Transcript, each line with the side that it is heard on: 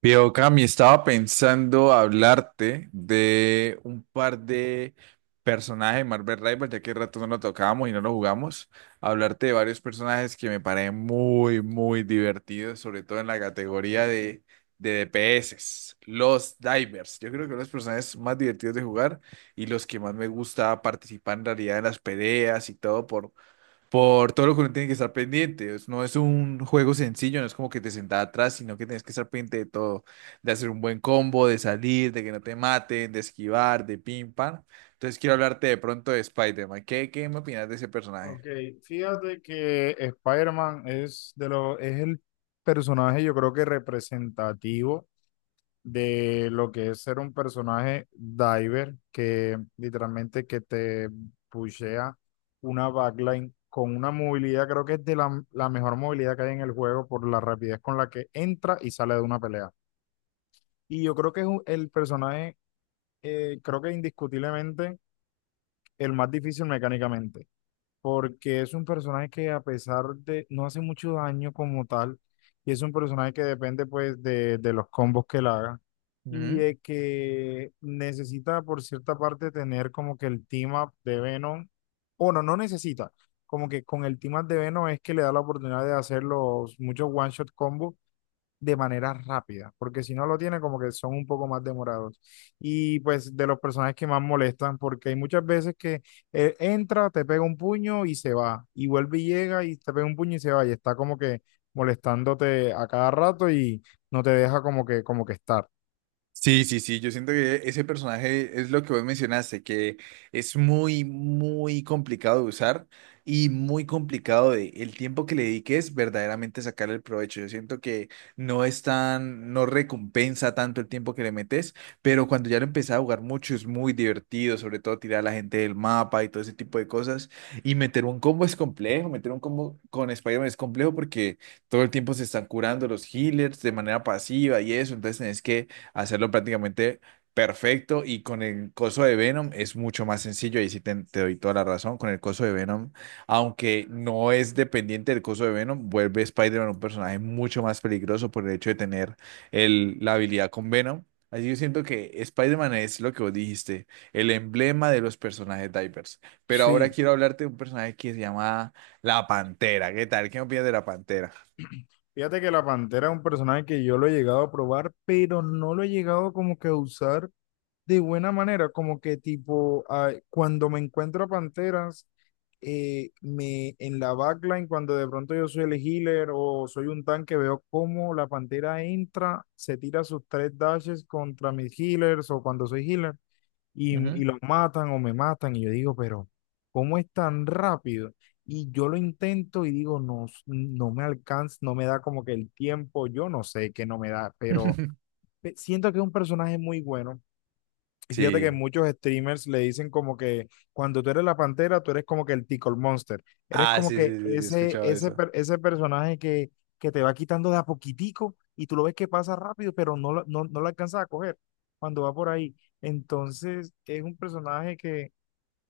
right: Pero Cami, estaba pensando hablarte de un par de personajes de Marvel Rivals, ya que rato no lo tocábamos y no lo jugamos. Hablarte de varios personajes que me parecen muy, muy divertidos, sobre todo en la categoría de DPS, los divers. Yo creo que son los personajes más divertidos de jugar y los que más me gusta participar en realidad en las peleas y todo por todo lo que uno tiene que estar pendiente. No es un juego sencillo, no es como que te sentás atrás, sino que tienes que estar pendiente de todo, de hacer un buen combo, de salir, de que no te maten, de esquivar, de pim pam. Entonces quiero hablarte de pronto de Spider-Man. ¿Qué me opinas de ese personaje?
left: Ok, fíjate que Spider-Man es es el personaje, yo creo que representativo de lo que es ser un personaje diver, que literalmente que te pushea una backline con una movilidad, creo que es de la mejor movilidad que hay en el juego por la rapidez con la que entra y sale de una pelea. Y yo creo que es el personaje, creo que indiscutiblemente el más difícil mecánicamente porque es un personaje que a pesar de no hace mucho daño como tal, y es un personaje que depende pues de los combos que él haga y de que necesita por cierta parte tener como que el team up de Venom, o no necesita, como que con el team up de Venom es que le da la oportunidad de hacer los muchos one shot combos de manera rápida, porque si no lo tiene como que son un poco más demorados. Y pues de los personajes que más molestan, porque hay muchas veces que entra, te pega un puño y se va, y vuelve y llega y te pega un puño y se va, y está como que molestándote a cada rato y no te deja como que estar.
right: Sí, sí, sí, yo siento que ese personaje es lo que vos mencionaste, que es muy, muy complicado de usar y muy complicado de el tiempo que le dediques verdaderamente sacar el provecho. Yo siento que no recompensa tanto el tiempo que le metes, pero cuando ya lo empecé a jugar mucho es muy divertido, sobre todo tirar a la gente del mapa y todo ese tipo de cosas. Y meter un combo es complejo, meter un combo con Spider-Man es complejo porque todo el tiempo se están curando los healers de manera pasiva y eso, entonces tenés que hacerlo prácticamente perfecto, y con el coso de Venom es mucho más sencillo, ahí sí te doy toda la razón. Con el coso de Venom, aunque no es dependiente del coso de Venom, vuelve Spider-Man un personaje mucho más peligroso por el hecho de tener la habilidad con Venom. Así yo siento que Spider-Man es lo que vos dijiste, el emblema de los personajes divers. Pero ahora
left: Sí,
right: quiero hablarte de un personaje que se llama La Pantera. ¿Qué tal? ¿Qué opinas de La Pantera?
left: fíjate que la Pantera es un personaje que yo lo he llegado a probar, pero no lo he llegado como que a usar de buena manera, como que tipo, ah, cuando me encuentro a Panteras, me, en la backline, cuando de pronto yo soy el healer o soy un tanque, veo cómo la Pantera entra, se tira sus tres dashes contra mis healers o cuando soy healer y, y
right: Ujú.
left: los matan o me matan. Y yo digo, pero ¿cómo es tan rápido? Y yo lo intento y digo, no, no me alcanza, no me da como que el tiempo, yo no sé que no me da, pero siento que es un personaje muy bueno y fíjate que
right: Sí.
left: muchos streamers le dicen como que cuando tú eres la pantera, tú eres como que el Tickle Monster. Eres
right: Ah,
left: como
right: sí,
left: que
right: sí, sí, sí, he escuchado eso.
left: ese personaje que te va quitando de a poquitico y tú lo ves que pasa rápido, pero no, no lo alcanzas a coger cuando va por ahí. Entonces es un personaje que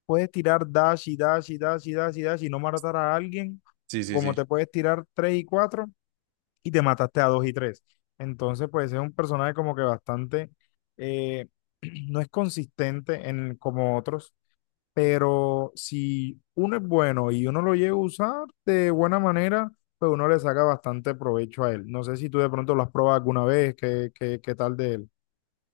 left: puedes tirar dash y dash y dash y dash y dash y no matar a alguien,
right: Sí, sí,
left: como
right: sí.
left: te puedes tirar tres y cuatro y te mataste a dos y tres. Entonces, pues es un personaje como que bastante, eh, no es consistente en, como otros, pero si uno es bueno y uno lo llega a usar de buena manera, pues uno le saca bastante provecho a él. No sé si tú de pronto lo has probado alguna vez, qué, qué, qué tal de él.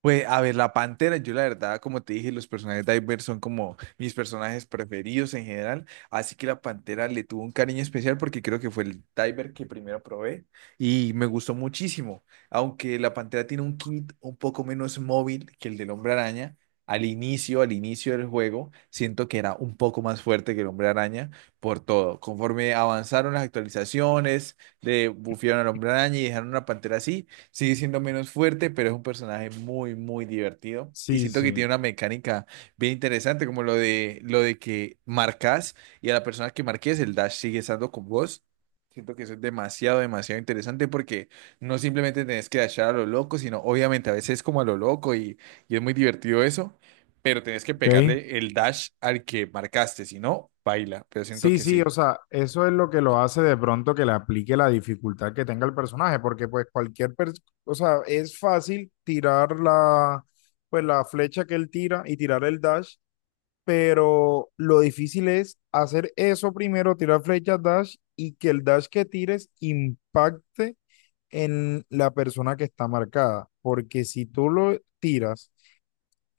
right: Pues a ver, la Pantera, yo la verdad, como te dije, los personajes de Iver son como mis personajes preferidos en general, así que la Pantera le tuvo un cariño especial porque creo que fue el Diver que primero probé y me gustó muchísimo, aunque la Pantera tiene un kit un poco menos móvil que el del Hombre Araña. Al inicio del juego, siento que era un poco más fuerte que el Hombre Araña por todo. Conforme avanzaron las actualizaciones, le bufearon al Hombre Araña y dejaron una Pantera así. Sigue siendo menos fuerte, pero es un personaje muy, muy divertido. Y
left: Sí,
right: siento que tiene
left: sí.
right: una mecánica bien interesante, como lo de que marcas, y a la persona que marques el dash sigue estando con vos. Siento que eso es demasiado, demasiado interesante porque no simplemente tenés que dashar a lo loco, sino obviamente a veces como a lo loco, y es muy divertido eso, pero tenés que
left: Ok.
right: pegarle el dash al que marcaste, si no, baila. Pero siento
left: Sí,
right: que
left: sí,
right: sí.
left: o sea, eso es lo que lo hace de pronto que le aplique la dificultad que tenga el personaje, porque pues cualquier, o sea, es fácil tirar pues la flecha que él tira y tirar el dash, pero lo difícil es hacer eso primero, tirar flecha dash y que el dash que tires impacte en la persona que está marcada, porque si tú lo tiras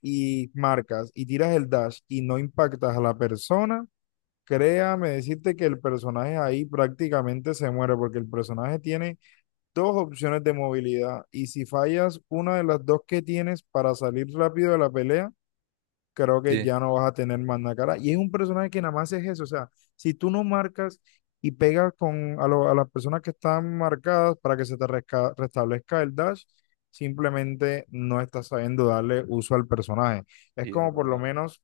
left: y marcas y tiras el dash y no impactas a la persona, créame decirte que el personaje ahí prácticamente se muere porque el personaje tiene dos opciones de movilidad y si fallas una de las dos que tienes para salir rápido de la pelea, creo que
right: Sí.
left: ya no vas a tener más nada cara. Y es un personaje que nada más es eso, o sea, si tú no marcas y pegas con a las personas que están marcadas para que se te restablezca el dash, simplemente no estás sabiendo darle uso al personaje.
right: Sí,
left: Es
right: eso es
left: como por lo
right: verdad.
left: menos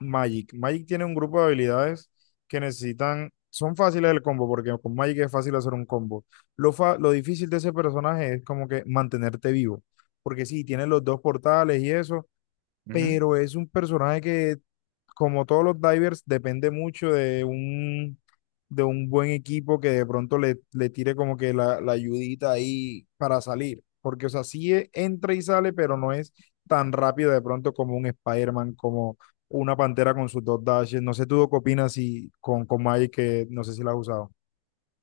left: Magic. Magic tiene un grupo de habilidades que necesitan, son fáciles el combo, porque con Magic es fácil hacer un combo. Lo difícil de ese personaje es como que mantenerte vivo, porque sí, tiene los dos portales y eso, pero es un personaje que como todos los divers, depende mucho de un buen equipo que de pronto le tire como que la ayudita ahí para salir. Porque, o sea, sí entra y sale, pero no es tan rápido de pronto como un Spider-Man, como una pantera con sus dos dashes. No sé tú qué opinas si, con Magic, que no sé si la has usado.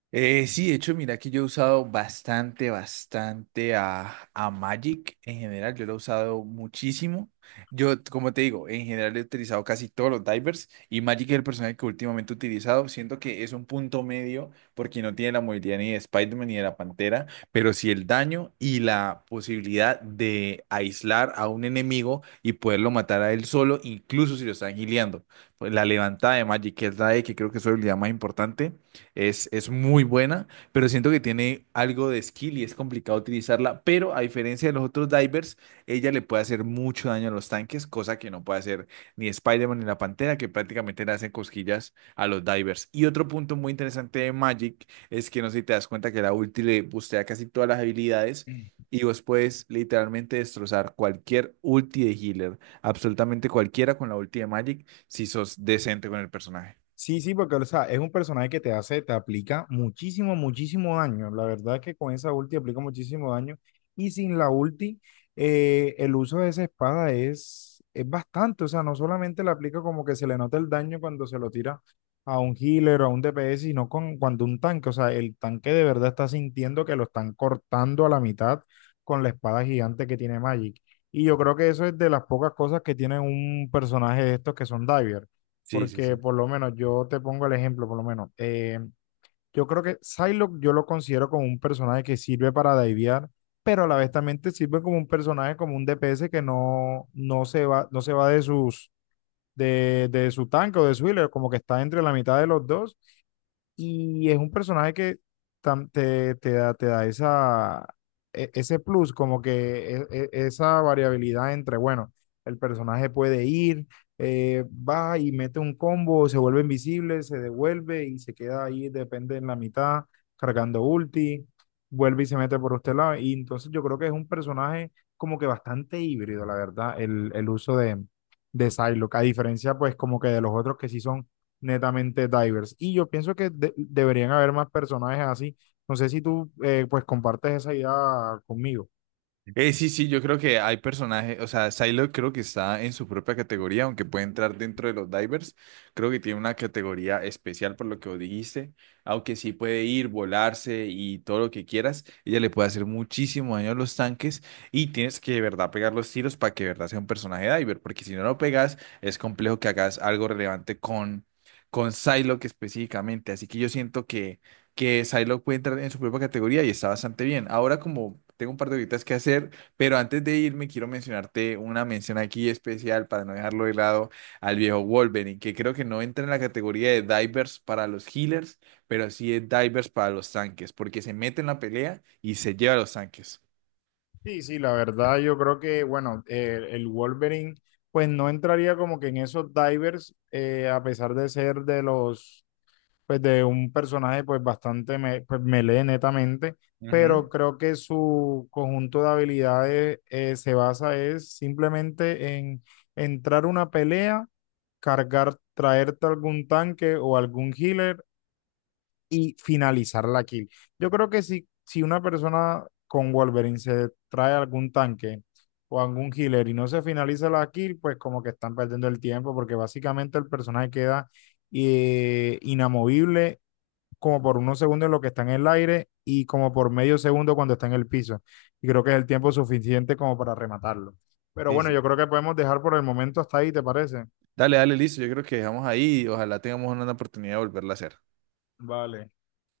right: Sí, de hecho, mira que yo he usado bastante, bastante a Magic en general. Yo lo he usado muchísimo. Yo, como te digo, en general he utilizado casi todos los divers y Magic es el personaje que últimamente he utilizado. Siento que es un punto medio porque no tiene la movilidad ni de Spider-Man ni de la Pantera, pero sí el daño y la posibilidad de aislar a un enemigo y poderlo matar a él solo, incluso si lo están gileando. Pues la levantada de Magic, que es la E, que creo que es su habilidad más importante, es muy buena, pero siento que tiene algo de skill y es complicado utilizarla. Pero a diferencia de los otros divers, ella le puede hacer mucho daño a los tanques, cosa que no puede hacer ni Spider-Man ni la Pantera, que prácticamente le hacen cosquillas a los divers. Y otro punto muy interesante de Magic es que no sé si te das cuenta que la ulti le bustea casi todas las habilidades y vos puedes literalmente destrozar cualquier ulti de healer, absolutamente cualquiera con la ulti de Magic, si sos decente con el personaje.
left: Sí, sí, porque o sea, es un personaje que te hace, te aplica muchísimo, muchísimo daño. La verdad es que con esa ulti aplica muchísimo daño. Y sin la ulti, el uso de esa espada es bastante. O sea, no solamente le aplica como que se le nota el daño cuando se lo tira a un healer o a un DPS, cuando un tanque, o sea, el tanque de verdad está sintiendo que lo están cortando a la mitad con la espada gigante que tiene Magic. Y yo creo que eso es de las pocas cosas que tiene un personaje de estos que son diver
right: Sí, sí,
left: porque
right: sí.
left: por lo menos yo te pongo el ejemplo, por lo menos. Yo creo que Psylocke yo lo considero como un personaje que sirve para divear, pero a la vez también te sirve como un personaje, como un DPS que no, no se va, no se va de sus, de su tanque o de su healer, como que está entre la mitad de los dos y es un personaje que te da esa, ese plus, como que esa variabilidad entre, bueno, el personaje puede ir, va y mete un combo, se vuelve invisible, se devuelve y se queda ahí, depende en la mitad, cargando ulti, vuelve y se mete por este lado. Y entonces yo creo que es un personaje como que bastante híbrido, la verdad, el uso de Psylocke, a diferencia pues como que de los otros que sí son netamente divers. Y yo pienso que deberían haber más personajes así. No sé si tú pues compartes esa idea conmigo.
right: Sí, sí, yo creo que hay personajes, o sea, Psylocke creo que está en su propia categoría. Aunque puede entrar dentro de los divers, creo que tiene una categoría especial por lo que vos dijiste. Aunque sí puede ir, volarse y todo lo que quieras, ella le puede hacer muchísimo daño a los tanques, y tienes que de verdad pegar los tiros para que de verdad sea un personaje diver, porque si no lo pegas es complejo que hagas algo relevante con Psylocke específicamente, así que yo siento que Psylocke puede entrar en su propia categoría y está bastante bien. Ahora como tengo un par de horitas que hacer, pero antes de irme quiero mencionarte una mención aquí especial para no dejarlo de lado al viejo Wolverine, que creo que no entra en la categoría de divers para los healers, pero sí es divers para los tanques, porque se mete en la pelea y se lleva a los tanques.
left: Sí, sí, la verdad yo creo que, bueno, el Wolverine pues no entraría como que en esos divers, a pesar de ser de los pues de un personaje pues bastante pues, melee netamente,
right: Ujú.
left: pero creo que su conjunto de habilidades se basa es simplemente en entrar a una pelea, cargar, traerte algún tanque o algún healer y finalizar la kill. Yo creo que si, si una persona con Wolverine se trae algún tanque o algún healer y no se finaliza la kill, pues como que están perdiendo el tiempo porque básicamente el personaje queda inamovible como por unos segundos en lo que está en el aire y como por medio segundo cuando está en el piso. Y creo que es el tiempo suficiente como para rematarlo. Pero
right: Sí,
left: bueno, yo
right: sí.
left: creo que podemos dejar por el momento hasta ahí, ¿te parece?
right: Dale, dale, listo. Yo creo que dejamos ahí y ojalá tengamos una oportunidad de volverla a hacer.
left: Vale.